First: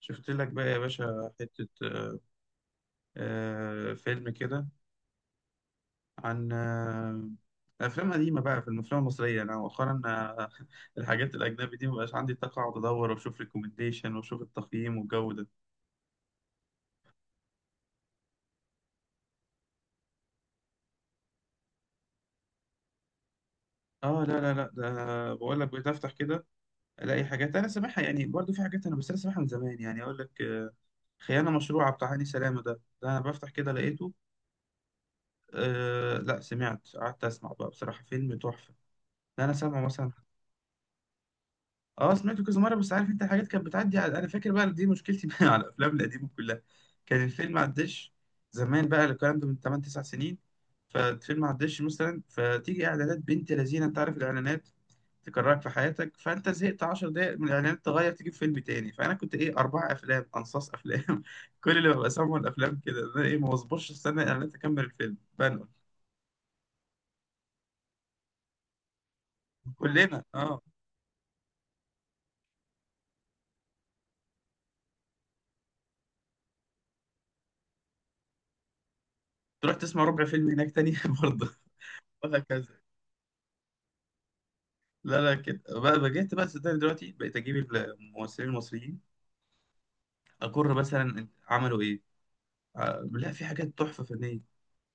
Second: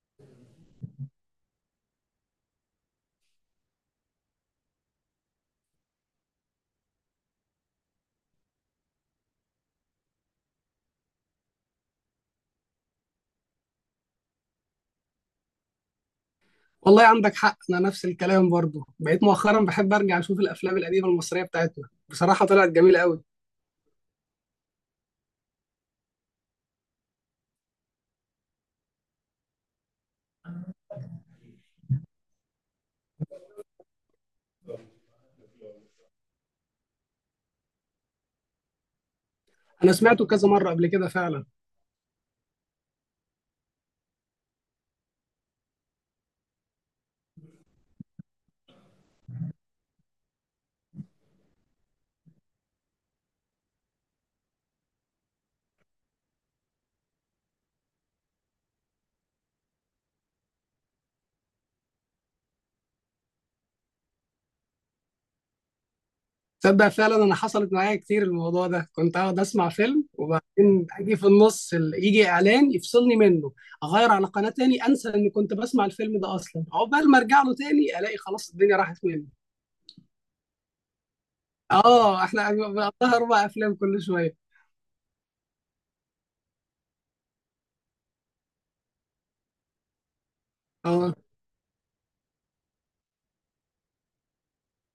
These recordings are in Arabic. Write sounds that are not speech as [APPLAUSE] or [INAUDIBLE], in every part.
شفت لك بقى يا باشا حتة فيلم كده، عن أفلام قديمة بقى، في الأفلام المصرية أنا مؤخرا [LAUGHS] الحاجات الأجنبي دي مبقاش عندي طاقة أقعد أدور وأشوف ريكومنديشن وأشوف التقييم والجو ده. والله عندك حق، انا نفس الكلام. برضو بقيت مؤخرا بحب ارجع اشوف الافلام القديمه المصريه بتاعتنا، بصراحه طلعت جميله قوي. لا لا لا، ده بقول لك بتفتح كده ألاقي حاجات أنا سامعها، يعني برضه في حاجات، أنا بس أنا سامعها من زمان، يعني أقول لك خيانة مشروعة بتاع هاني سلامة. ده أنا بفتح كده لقيته. لا، سمعت قعدت أسمع بقى، بصراحة فيلم تحفة. ده أنا سامعه انا مثلا. سمعته كذا مره قبل كده فعلا. اه، سمعته كذا مره، بس عارف انت، حاجات كانت بتعدي... على... انا فاكر بقى دي مشكلتي [LAUGHS] بقى على الافلام القديمه كلها. كان الفيلم ما عداش. زمان بقى الكلام ده من 8 9 سنين. فالفيلم ما عداش، مثلا فتيجي اعلانات بنت لذينه، انت عارف الاعلانات تكررك في حياتك، فانت زهقت 10 دقائق من الاعلانات تغير تجيب فيلم تاني. فانا كنت ايه، اربع افلام، انصاص افلام [LAUGHS] كل اللي ببقى سامعه الافلام كده، إن انا ايه، ما بصبرش استنى الاعلانات اكمل الفيلم، بنقل. تصدق فعلا انا حصلت معايا كتير الموضوع ده، كنت اقعد اسمع فيلم كلنا اه. وبعدين اجي في النص يجي اعلان يفصلني منه، اغير على قناه تاني، انسى اني كنت بسمع الفيلم ده اصلا، عقبال ما ارجع له تاني الاقي خلاص الدنيا راحت مني. تروح تسمع ربع فيلم هناك تاني [LAUGHS] برضه، اه، احنا وهكذا. بقى 4 افلام كل شويه. لا لا، كده بقى جيت بقى، صدقني دلوقتي بقيت اجيب الممثلين المصريين، اقر اه، مثلا عملوا ايه. لا، في حاجات تحفه فنيه.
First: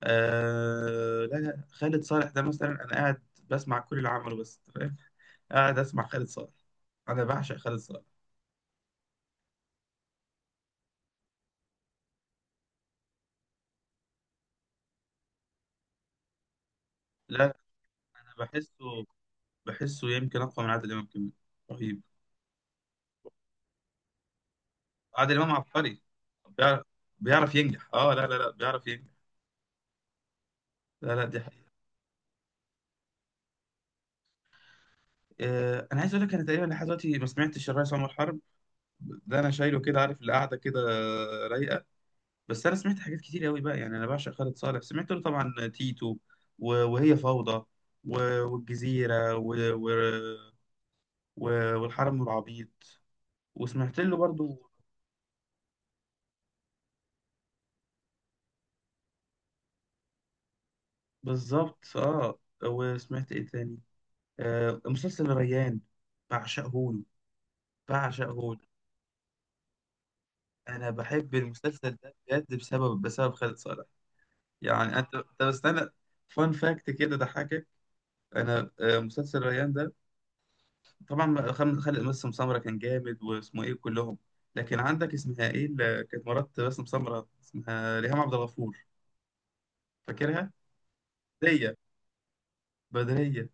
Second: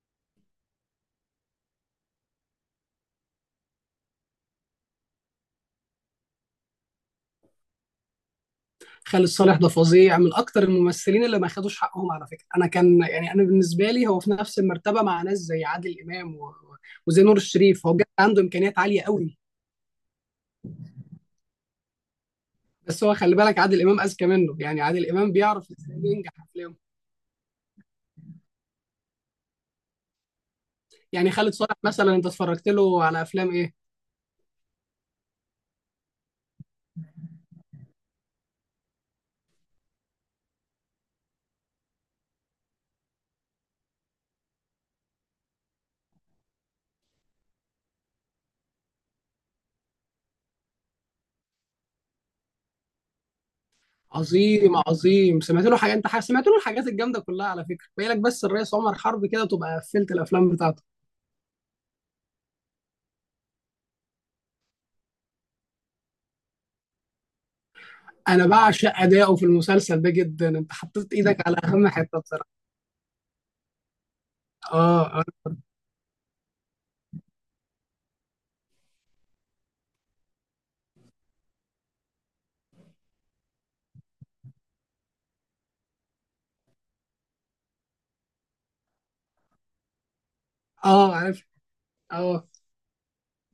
لا لا، خالد صالح ده مثلا، انا قاعد بسمع كل اللي عمله، بس فاهم؟ قاعد اسمع خالد صالح، انا بعشق خالد صالح. خالد صالح ده فظيع، من اكتر الممثلين اللي ما خدوش حقهم على فكره. انا كان يعني انا بالنسبه لي هو في نفس المرتبه مع ناس زي عادل امام و... وزي لا نور لا، الشريف. هو بجد انا عنده امكانيات عاليه بحسه، قوي. يمكن اقوى من عادل امام كمان، رهيب. بس هو خلي بالك عادل امام اذكى منه، يعني عادل امام عادل امام بيعرف ازاي عبقري، ينجح افلامه. بيعرف بيعرف ينجح. اه لا لا لا، بيعرف ينجح، لا لا، يعني دي خالد حقيقة. صالح مثلا انت اتفرجت له على افلام ايه؟ انا عايز اقول لك، انا تقريبا لحد دلوقتي ما سمعتش الريس عمر حرب. ده انا شايله كده، عارف، القعده كده رايقه. بس انا سمعت حاجات كتير قوي بقى، يعني انا بعشق خالد صالح، سمعت له طبعا تيتو، وهي فوضى، والجزيره، و... والحرم والعبيط، وسمعت له برضو. عظيم عظيم. سمعت له حاجه؟ انت سمعت له الحاجات الجامده كلها على فكره، باقي لك بس الرئيس عمر حرب، كده تبقى قفلت الافلام بتاعته. بالظبط، وسمعت ايه تاني؟ مسلسل ريان، بعشقه له، انا بعشقه له. بعشق اداؤه في المسلسل ده جدا، انت انا حطيت بحب ايدك على اهم المسلسل ده حته بجد، بصراحه. بسبب خالد صالح، يعني انت. اه. آه. طب استنى، فان فاكت كده ضحكك، انا مسلسل ريان ده، طبعا خالد، باسم سمرة كان جامد، واسمه ايه، كلهم. لكن عندك، اسمها ايه اللي كانت مرات باسم سمرة؟ اسمها ريهام عبد الغفور، فاكرها؟ اه، عارف. بدرية، اه، بدرية.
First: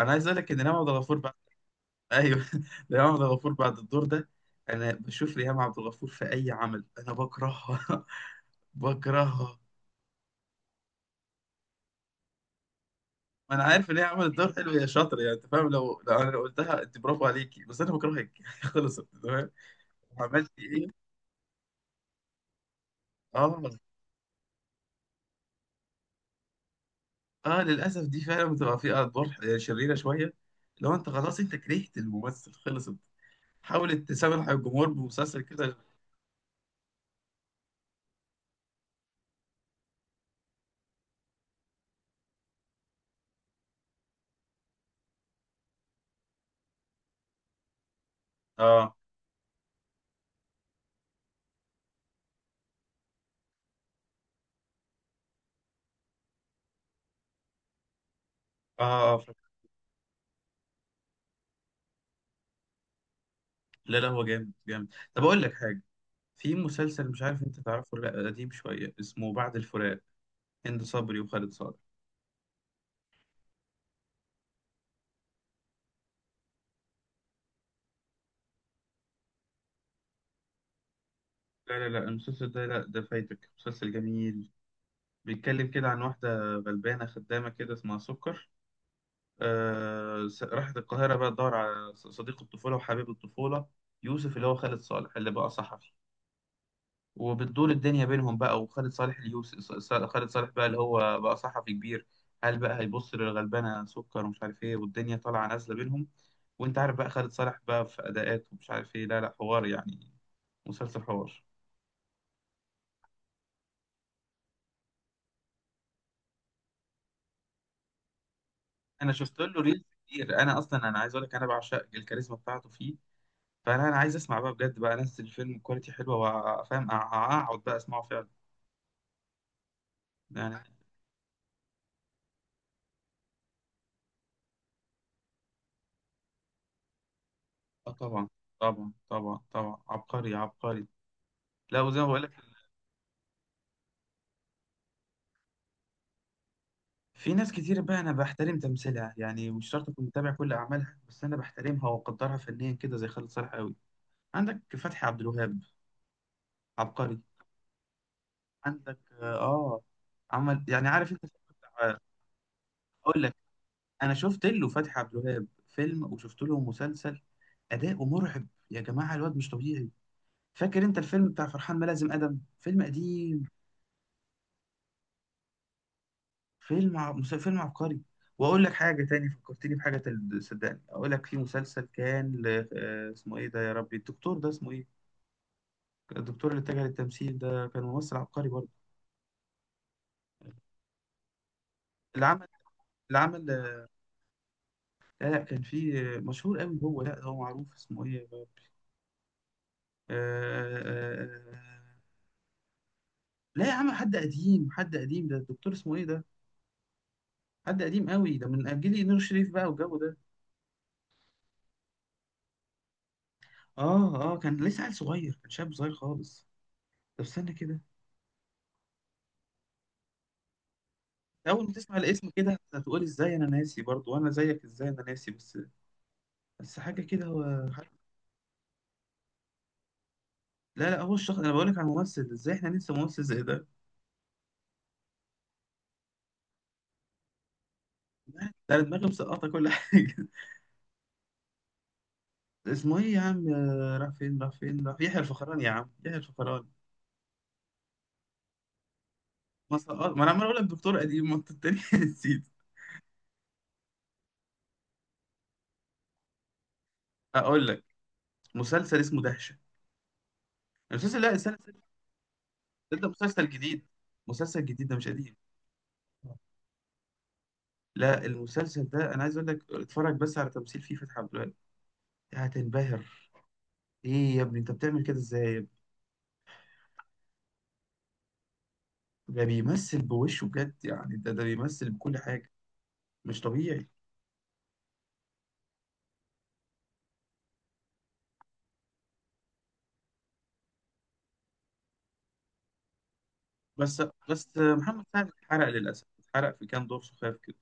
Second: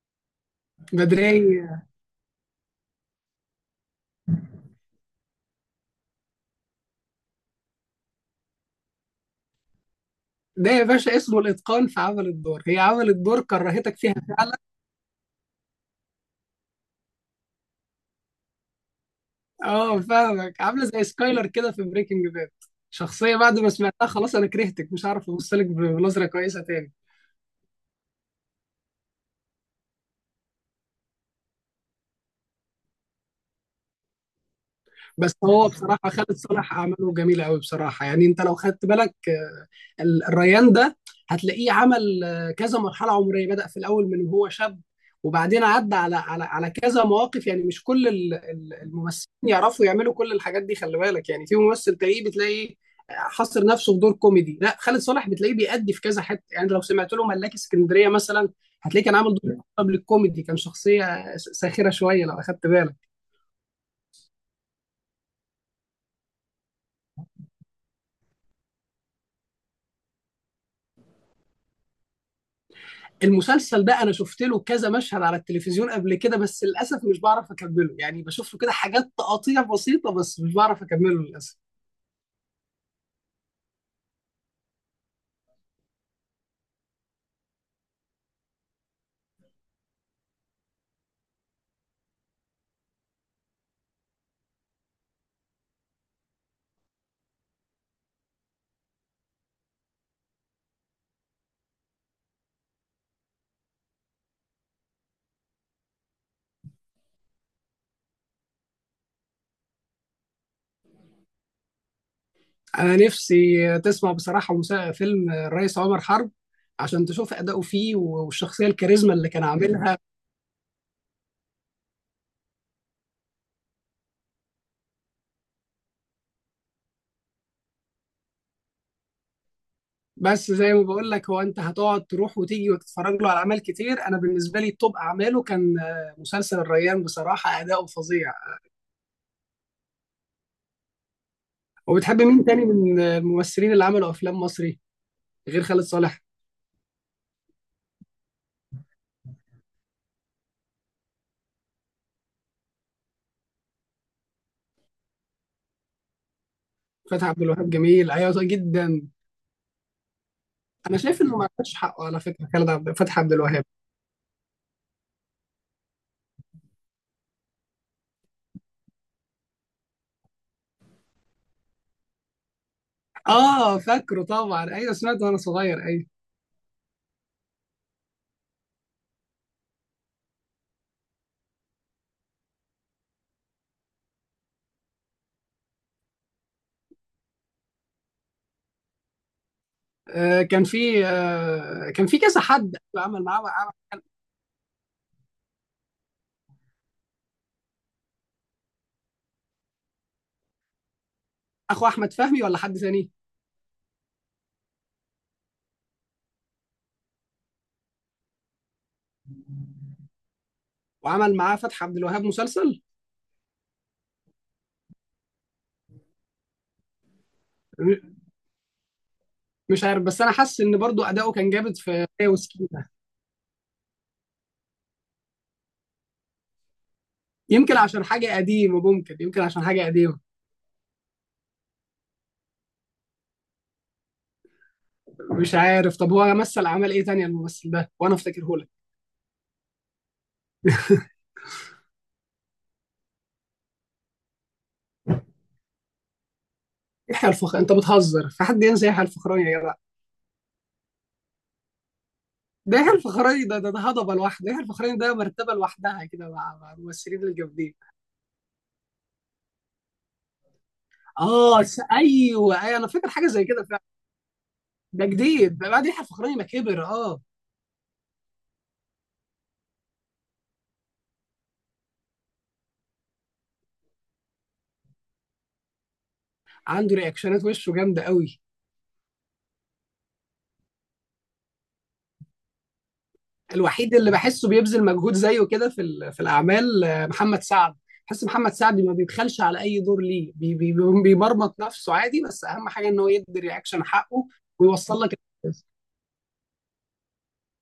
انا عايز اقول لك ان ريهام عبد الغفور بعد... بدرية. ايوه [LAUGHS] ريهام عبد الغفور بعد الدور ده، انا بشوف ريهام عبد الغفور في اي عمل انا بكرهها، [LAUGHS] بكرهها. ده يا باشا اسمه الاتقان في عمل الدور، هي عملت دور انا عارف كرهتك ان هي فيها عملت دور فعلا. حلو يا شاطر، يعني انت فاهم، لو انا لو قلتها، انت برافو عليكي، بس انا بكرهك، [LAUGHS] خلصت، تمام. اه عملت فاهمك، عامله ايه. زي سكايلر كده في بريكنج باد. شخصيه بعد اه ما سمعتها خلاص انا كرهتك، مش عارف ابص لك بنظره كويسه تاني. اه، للاسف دي فعلا بتبقى فيها ادوار شريره شويه، لو انت خلاص انت كرهت الممثل خلصت، حاولت تسامح الجمهور بس بمسلسل هو كده. بصراحة خالد صالح أعماله جميلة أوي بصراحة، يعني أنت لو خدت بالك، الريان ده هتلاقيه عمل كذا مرحلة عمرية، بدأ في الأول من وهو شاب وبعدين عدى على كذا مواقف. يعني مش كل اه الممثلين يعرفوا يعملوا كل الحاجات دي، خلي بالك. يعني في ممثل تلاقيه بتلاقيه حصر نفسه في دور كوميدي، لا خالد صالح بتلاقيه بيأدي في كذا حتة. يعني لو سمعت له ملاك اسكندرية مثلا هتلاقيه كان اه، عامل دور قبل الكوميدي، كان شخصية ساخرة شوية لو أخدت بالك. لا لا، هو جامد جامد. طب اقول لك حاجه، في مسلسل، مش عارف انت تعرفه ولا لا، قديم شويه، اسمه بعد الفراق، هند صبري وخالد صالح. المسلسل ده انا شفت له كذا مشهد على التلفزيون قبل كده، بس للاسف مش بعرف اكمله، يعني بشوف له كده حاجات تقاطيع بسيطه بس مش بعرف اكمله للاسف. لا لا لا، المسلسل ده لا، ده فايتك، مسلسل جميل. بيتكلم كده عن واحده غلبانه خدامه كده اسمها سكر، راحت القاهرة بقى تدور على صديق الطفولة وحبيب الطفولة، يوسف، اللي هو خالد صالح، اللي بقى صحفي. وبتدور الدنيا بينهم بقى، وخالد صالح اليوسف خالد صالح بقى، اللي هو بقى صحفي كبير. هل بقى هيبص للغلبانة سكر ومش عارف ايه، والدنيا طالعة نازلة بينهم؟ وانت عارف بقى، خالد صالح بقى في أداءات ومش عارف ايه، لا لا، حوار يعني، مسلسل حوار. انا نفسي تسمع بصراحه فيلم الرئيس عمر حرب عشان تشوف اداؤه فيه والشخصيه انا الكاريزما اللي شفت كان له ريلز عاملها. كتير، انا اصلا انا عايز اقول لك، انا بعشق الكاريزما بتاعته فيه. فانا عايز اسمع بقى بجد بقى ناس، الفيلم كواليتي حلوه، وافهم اقعد بقى اسمعه فعلا، بس يعني. زي ما بقول لك، هو انت هتقعد تروح وتيجي وتتفرج له على اعمال كتير، انا بالنسبه لي توب اعماله كان مسلسل الريان، بصراحه اداؤه اه طبعا، فظيع. طبعا طبعا طبعا، عبقري عبقري. لا، وزي ما وبتحب بقول لك، مين تاني من الممثلين اللي عملوا افلام مصري غير خالد صالح؟ في ناس كتير بقى انا بحترم تمثيلها، يعني مش شرط اكون متابع كل اعمالها، بس انا بحترمها واقدرها فنيا كده، زي خالد صالح قوي. عندك فتحي عبد الوهاب، عبقري. فتحي عبد الوهاب جميل، ايوه صح عندك جدا. عمل، يعني انا عارف شايف انت انه الفيلم ما عندهاش حقه على فكره، خالد عبد فتحي اقول عبد لك، الوهاب. انا شفت له فتحي عبد الوهاب فيلم، وشفت له مسلسل، اداؤه مرعب يا جماعه، الواد مش طبيعي. فاكر انت الفيلم بتاع فرحان ملازم ادم، فيلم قديم، اه فاكره طبعا، ايوه سمعته وانا صغير ايوه. فيلم فيلم عبقري. واقول لك حاجه تاني فكرتني بحاجه، صدقني اقول لك، في مسلسل كان ل... آه، اسمه ايه ده يا ربي؟ الدكتور ده اسمه ايه؟ الدكتور اللي اتجه للتمثيل ده، كان ممثل عبقري برضه. آه كان في آه كان في اللي كذا عمل حد اللي عمل معاه عمل آه، لا لا، كان في مشهور قوي هو، لا، هو معروف، اسمه ايه يا ربي؟ آه... آه... آه، اخو احمد فهمي ولا حد ثاني لا يا عم، حد قديم، حد قديم، ده الدكتور اسمه ايه ده؟ حد قديم قوي، ده من جيل نور الشريف بقى والجو ده. وعمل معاه فتحي عبد الوهاب مسلسل؟ اه اه، كان لسه عيل صغير، كان شاب صغير خالص. طب استنى كده. م- مش عارف، بس انا حاسس ان برضو اداؤه كان اول ما جامد تسمع في هي الاسم كده وسكينه. هتقول، ازاي انا ناسي؟ برضو وانا زيك، ازاي انا ناسي بس؟ بس حاجه كده، هو يمكن حاجة. عشان حاجه قديمه، ممكن يمكن عشان حاجه قديمه. لا لا، هو الشخص، انا بقول لك على ممثل، ازاي احنا ننسى ممثل زي ده؟ مش عارف. طب هو مثل اعمال ايه تانية الممثل ده وانا لا، افتكرهولك؟ ده أنا دماغي مسقطه كل حاجه. [LAUGHS] اسمه ايه يا عم؟ راح فين، راح فين؟ راح يحيى الفخراني، يا عم، يحيى الفخراني! يحيى الفخر انت بتهزر؟ في حد ينسى يحيى الفخراني يا جدع؟ ما سقط، ما انا عمال اقول لك دكتور قديم، ما انت التاني [LAUGHS] نسيت. ده يحيى الفخراني ده هضبه لوحده، يحيى الفخراني ده مرتبه لوحدها كده مع الممثلين اقول الجامدين. لك، مسلسل اسمه دهشه، المسلسل، لا استنى اه، استنى، ايوه ايوه انا ده فاكر حاجه زي مسلسل كده فعلا. جديد، مسلسل جديد ده، ده مش قديم. جديد ده بعد يحيى الفخراني ما كبر اه. لا المسلسل ده، انا عايز اقول لك، اتفرج بس على تمثيل فيه فتحي عبد الوهاب، هتنبهر. ايه يا ابني، انت بتعمل كده ازاي يا ابني؟ عنده رياكشنات، وشه جامده قوي. ده بيمثل بوشه بجد يعني، ده بيمثل بكل حاجه، مش طبيعي. الوحيد اللي بحسه بيبذل مجهود زيه كده في في الاعمال محمد سعد. بحس محمد سعد ما بيبخلش على اي دور ليه بي بي بيمرمط نفسه عادي، بس اهم حاجه ان هو يدي رياكشن بس حقه بس ويوصل محمد لك. سعد اتحرق للاسف، اتحرق في كام دور سخاف كده،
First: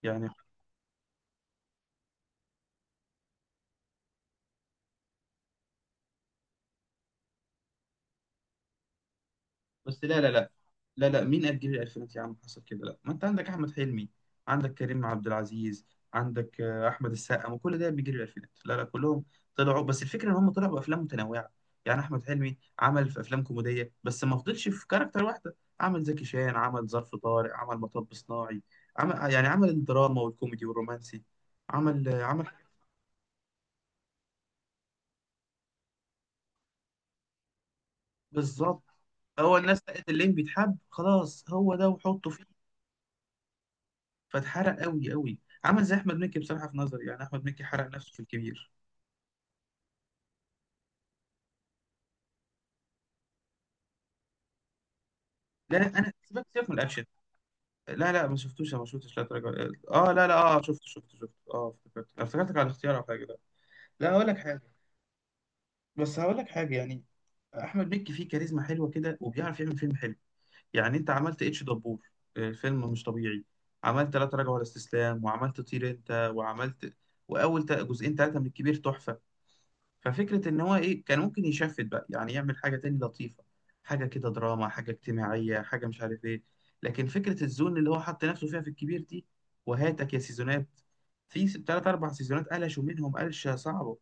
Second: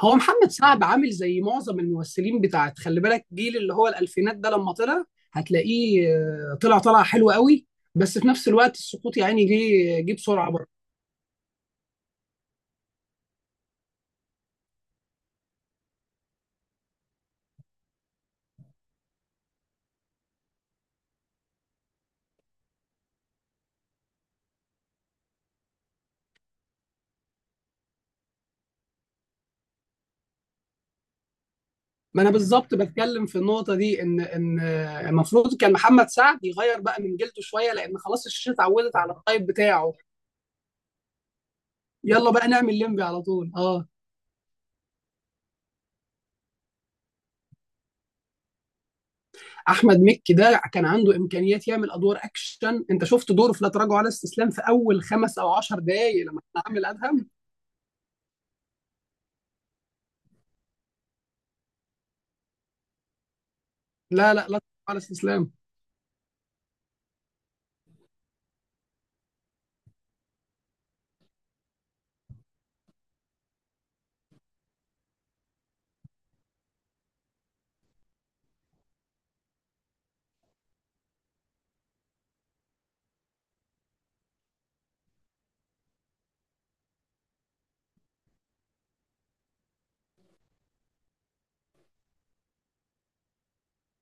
هو يعني. محمد سعد عامل زي معظم الممثلين بتاعت، خلي بالك جيل اللي هو الألفينات ده لما طلع هتلاقيه طلع حلو قوي، بس في نفس الوقت السقوط يعني بس جه لا لا لا، بسرعة برضه. لا لا، مين قد جيل الألفينات يا عم حصل كده؟ لا، ما أنت عندك أحمد حلمي، عندك كريم عبد العزيز، عندك أحمد السقا، ما كل ده بيجري الألفينات، لا لا، كلهم طلعوا. بس الفكرة إن هم طلعوا بأفلام متنوعة، يعني أحمد حلمي عمل في أفلام كوميدية بس ما فضلش في كاركتر واحدة، عمل زكي شان، عمل ظرف طارق، عمل مطب صناعي، عمل يعني، عمل الدراما والكوميدي والرومانسي، عمل آه، ما انا عمل بالظبط بتكلم في النقطة دي، ان المفروض كان محمد سعد يغير بقى من جلده شوية لان خلاص الشاشة بالظبط، اتعودت على الطيب هو الناس بتاعه. لقت اللين بيتحب، خلاص هو ده، وحطه يلا فيه، بقى نعمل لمبي على طول اه. فاتحرق قوي قوي. عمل زي احمد مكي بصراحه، في نظري يعني احمد مكي حرق نفسه في الكبير. احمد مكي ده كان عنده امكانيات يعمل ادوار اكشن، انت شفت دوره في لا تراجع ولا استسلام في اول خمس او لا عشر لا، انا دقايق لما سيبك كان سيبك من عامل الاكشن، ادهم؟ لا لا، ما شفتوش، أنا ما شفتش لا تراجع. اه لا لا، اه شفت، اه افتكرتك على الاختيار او حاجه، لا. لا هقول لا لك لا لا، حاجه، على استسلام. بس هقول لك حاجه يعني، احمد مكي فيه كاريزما حلوه كده، وبيعرف يعمل فيلم حلو. يعني انت عملت اتش دبور، الفيلم مش طبيعي. عملت لا تراجع ولا استسلام، وعملت طير انت، وعملت... واول جزئين ثلاثه من الكبير تحفه. ففكرة إن هو إيه، كان ممكن يشفت بقى يعني، يعمل حاجة تاني لطيفة، حاجة كده دراما، حاجة اجتماعية، حاجة مش عارف إيه، لكن فكرة الزون اللي هو حط نفسه فيها في الكبير دي، وهاتك يا سيزونات، في تلات أربع سيزونات قلشوا منهم قلشة صعبة.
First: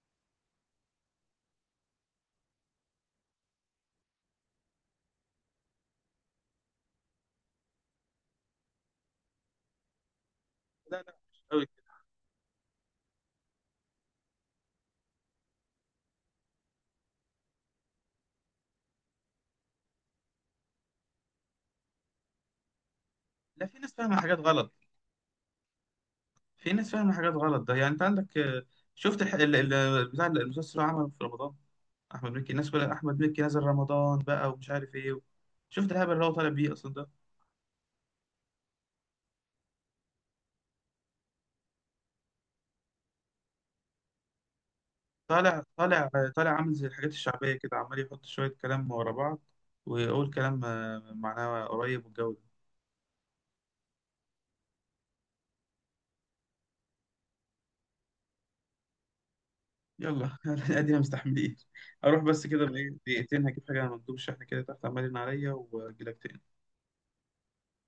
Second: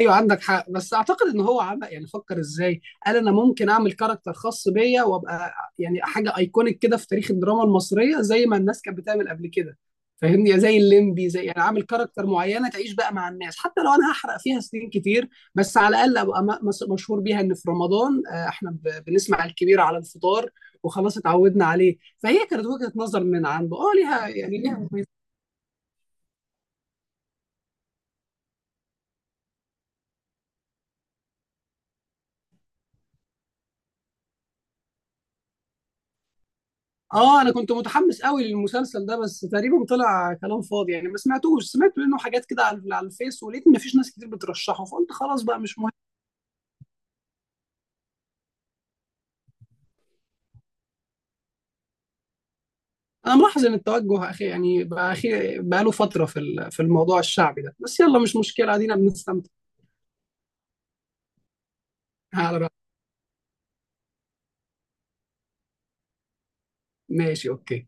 ايوه عندك حق، بس اعتقد ان هو عمق، يعني فكر ازاي. قال انا ممكن اعمل كاركتر خاص بيا وابقى يعني حاجه ايكونيك كده في تاريخ الدراما المصريه زي ما الناس كانت بتعمل قبل كده، فاهمني، زي لا لا، الليمبي، مش زي يعني قوي عامل كده. كاركتر معينه تعيش بقى مع الناس حتى لو انا هحرق فيها سنين كتير. بس على الاقل ابقى مشهور بيها، ان في رمضان احنا بنسمع الكبير على الفطار وخلاص اتعودنا عليه. فهي كانت وجهه نظر من لا، عنده في اه، ناس فاهمة ليها حاجات يعني غلط، ليها. في ناس فاهمة حاجات غلط ده، يعني أنت عندك شفت بتاع المسلسل اللي عمله في رمضان، أحمد مكي، الناس كلها، أحمد مكي نزل رمضان بقى ومش عارف إيه. شفت الهبل اللي هو طالع بيه أصلا ده؟ اه، انا كنت متحمس قوي للمسلسل ده بس تقريبا طلع كلام فاضي، يعني ما سمعتوش، سمعت منه حاجات كده على الفيس ولقيت ما فيش ناس كتير بترشحه فقلت خلاص بقى طالع، مش مهم. طالع، طالع عامل زي الحاجات الشعبية كده، عمال يحط شوية كلام ورا بعض، ويقول كلام معناه قريب والجو ده. انا ملاحظ ان التوجه اخي، يعني بقى اخي بقى له فتره في في الموضوع الشعبي ده، بس يلا مش مشكله، ادينا بنستمتع. يلا [LAUGHS] ادينا مستحملين. اروح بس على كده رأيك. بإيه، دقيقتين، هجيب حاجة من مندوب الشحن كده تحت، عمال يرن عليا، واجيلك تاني. ماشي، اوكي.